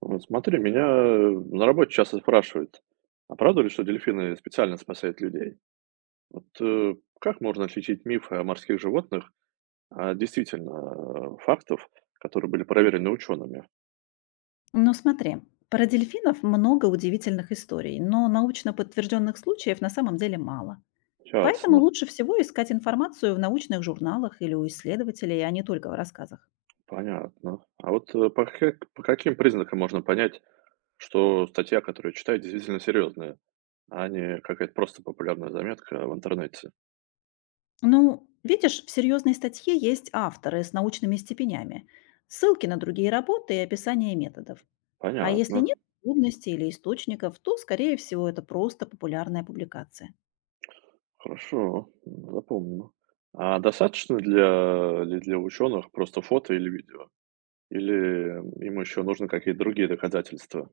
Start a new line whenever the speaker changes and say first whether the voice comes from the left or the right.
right: Вот смотри, меня на работе часто спрашивают, а правда ли, что дельфины специально спасают людей? Вот как можно отличить мифы о морских животных от действительно фактов, которые были проверены учеными?
left: Ну смотри, про дельфинов много удивительных историй, но научно подтвержденных случаев на самом деле мало. Поэтому
right: Ясно,
left: лучше всего искать информацию в научных журналах или у исследователей, а не только в рассказах.
right: понятно. А вот по каким признакам можно понять, что статья, которую читаю, действительно серьезная, а не какая-то просто популярная заметка в интернете?
left: Ну, видишь, в серьезной статье есть авторы с научными степенями, ссылки на другие работы и описание методов. А если
right: Понятно.
left: нет трудностей или источников, то, скорее всего, это просто популярная публикация.
right: Хорошо, запомню. А достаточно для ученых просто фото или видео? Или им еще нужны какие-то другие доказательства?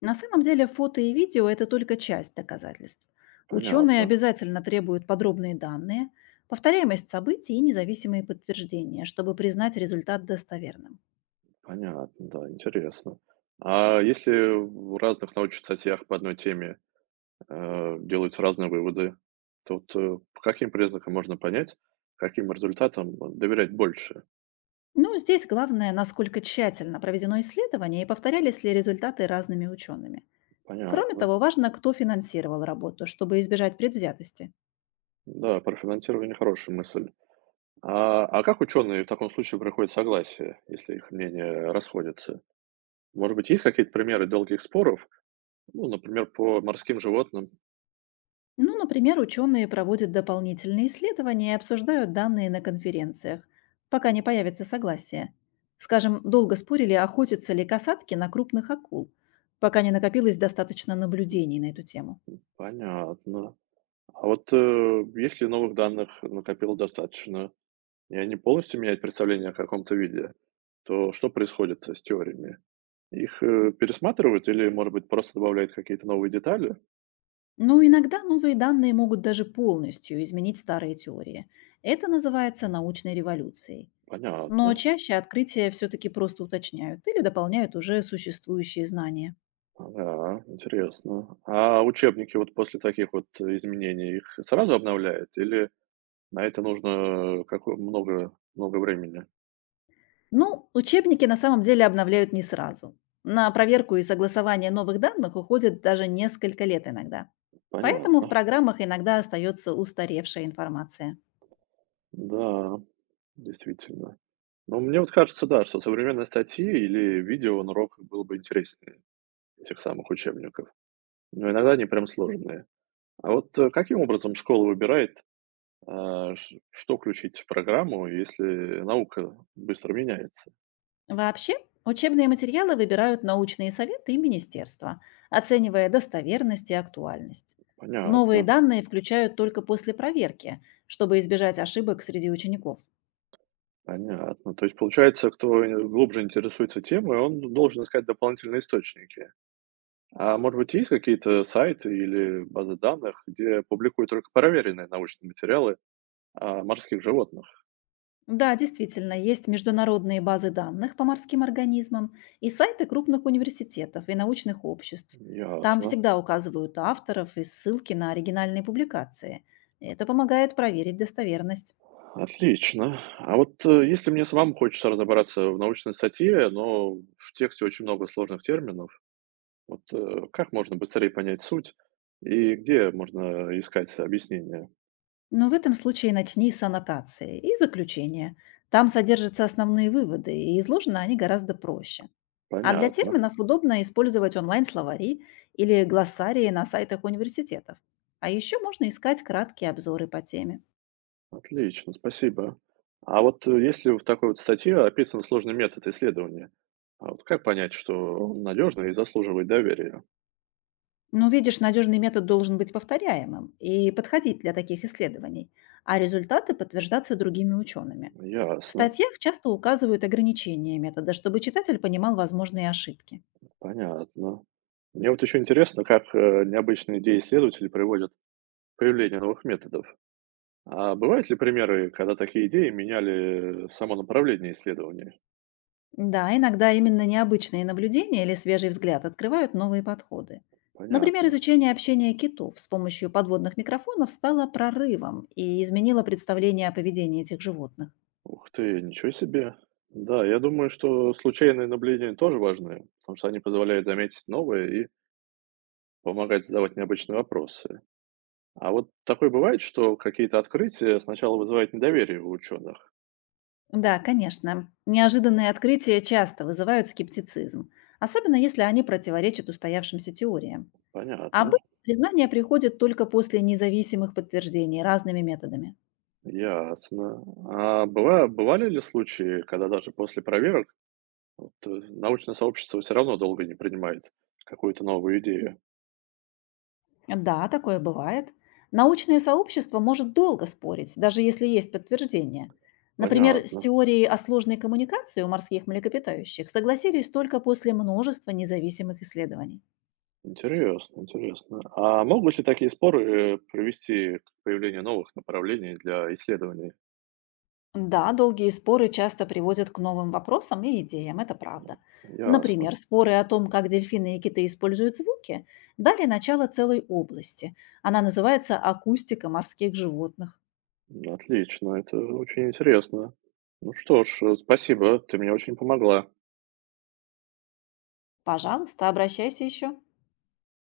left: На самом деле фото и видео– это только часть доказательств. Ученые
right: Понятно,
left: обязательно требуют подробные данные, повторяемость событий и независимые подтверждения, чтобы признать результат достоверным.
right: понятно, да, интересно. А если в разных научных статьях по одной теме, делаются разные выводы, то вот, по каким признакам можно понять, каким результатам доверять больше?
left: Но здесь главное, насколько тщательно проведено исследование и повторялись ли результаты разными учеными. Кроме
right: Понятно.
left: того, важно, кто финансировал работу, чтобы избежать предвзятости.
right: Да, про финансирование хорошая мысль. А как ученые в таком случае приходят к согласию, если их мнения расходятся? Может быть, есть какие-то примеры долгих споров? Ну, например, по морским животным.
left: Ну, например, ученые проводят дополнительные исследования и обсуждают данные на конференциях, пока не появится согласие. Скажем, долго спорили, охотятся ли касатки на крупных акул, пока не накопилось достаточно наблюдений на эту тему.
right: Понятно. А вот если новых данных накопило достаточно, и они полностью меняют представление о каком-то виде, то что происходит с теориями? Их пересматривают или, может быть, просто добавляют какие-то новые детали?
left: Но иногда новые данные могут даже полностью изменить старые теории. Это называется научной революцией. Но
right: Понятно.
left: чаще открытия все-таки просто уточняют или дополняют уже существующие знания.
right: Да, интересно. А учебники вот после таких вот изменений их сразу обновляют или на это нужно э, какое много много времени.
left: Ну, учебники на самом деле обновляют не сразу. На проверку и согласование новых данных уходит даже несколько лет иногда. Поэтому в
right: Понятно.
left: программах иногда остается устаревшая информация.
right: Да, действительно. Но мне вот кажется, да, что современные статьи или видео на уроках было бы интереснее этих самых учебников. Но иногда они прям сложные. А вот, каким образом школа выбирает, а, ш что включить в программу, если наука быстро меняется?
left: Вообще, учебные материалы выбирают научные советы и министерства, оценивая достоверность и актуальность. Новые
right: Понятно,
left: данные включают только после проверки, чтобы избежать ошибок среди учеников.
right: понятно. То есть, получается, кто, глубже интересуется темой, он должен искать дополнительные источники. А может быть, есть какие-то сайты или базы данных, где публикуют только проверенные научные материалы о морских животных?
left: Да, действительно, есть международные базы данных по морским организмам и сайты крупных университетов и научных обществ. Там
right: Ясно.
left: всегда указывают авторов и ссылки на оригинальные публикации. Это помогает проверить достоверность.
right: Отлично. А вот если мне самому хочется разобраться в научной статье, но в тексте очень много сложных терминов, вот как можно быстрее понять суть и где можно искать объяснение?
left: Но в этом случае начни с аннотации и заключения. Там содержатся основные выводы, и изложены они гораздо проще. А для
right: Понятно.
left: терминов удобно использовать онлайн-словари или глоссарии на сайтах университетов. А еще можно искать краткие обзоры по теме.
right: Отлично, спасибо. А вот, если в такой вот статье описан сложный метод исследования, а вот как понять, что он надежный и заслуживает доверия?
left: Ну, видишь, надежный метод должен быть повторяемым и подходить для таких исследований, а результаты подтверждаться другими учеными. В
right: Ясно,
left: статьях часто указывают ограничения метода, чтобы читатель понимал возможные ошибки.
right: понятно. Мне вот еще интересно, как необычные идеи исследователей приводят к появлению новых методов. А бывают ли примеры, когда такие идеи меняли само направление исследований?
left: Да, иногда именно необычные наблюдения или свежий взгляд открывают новые подходы. Например,
right: Понятно.
left: изучение общения китов с помощью подводных микрофонов стало прорывом и изменило представление о поведении этих животных.
right: Ух ты, ничего себе. Да, я думаю, что случайные наблюдения тоже важны, потому что они позволяют заметить новые и помогает задавать необычные вопросы. А вот такое бывает, что какие-то открытия сначала вызывают недоверие у ученых.
left: Да, конечно. Неожиданные открытия часто вызывают скептицизм, особенно если они противоречат устоявшимся теориям. А
right: Понятно,
left: обычно признание приходит только после независимых подтверждений разными методами.
right: ясно. А бывали ли случаи, когда даже после проверок вот, научное сообщество все равно долго не принимает какую-то новую идею?
left: Да, такое бывает. Научное сообщество может долго спорить, даже если есть подтверждение. Например, с
right: Понятно.
left: теорией о сложной коммуникации у морских млекопитающих согласились только после множества независимых исследований.
right: Интересно, интересно. А могут ли такие споры привести к появлению новых направлений для исследований?
left: Да, долгие споры часто приводят к новым вопросам и идеям, это правда.
right: Ясно.
left: Например, споры о том, как дельфины и киты используют звуки, дали начало целой области. Она называется акустика морских животных.
right: Отлично, это очень интересно. Ну что ж, спасибо, ты мне очень помогла.
left: Пожалуйста, обращайся еще.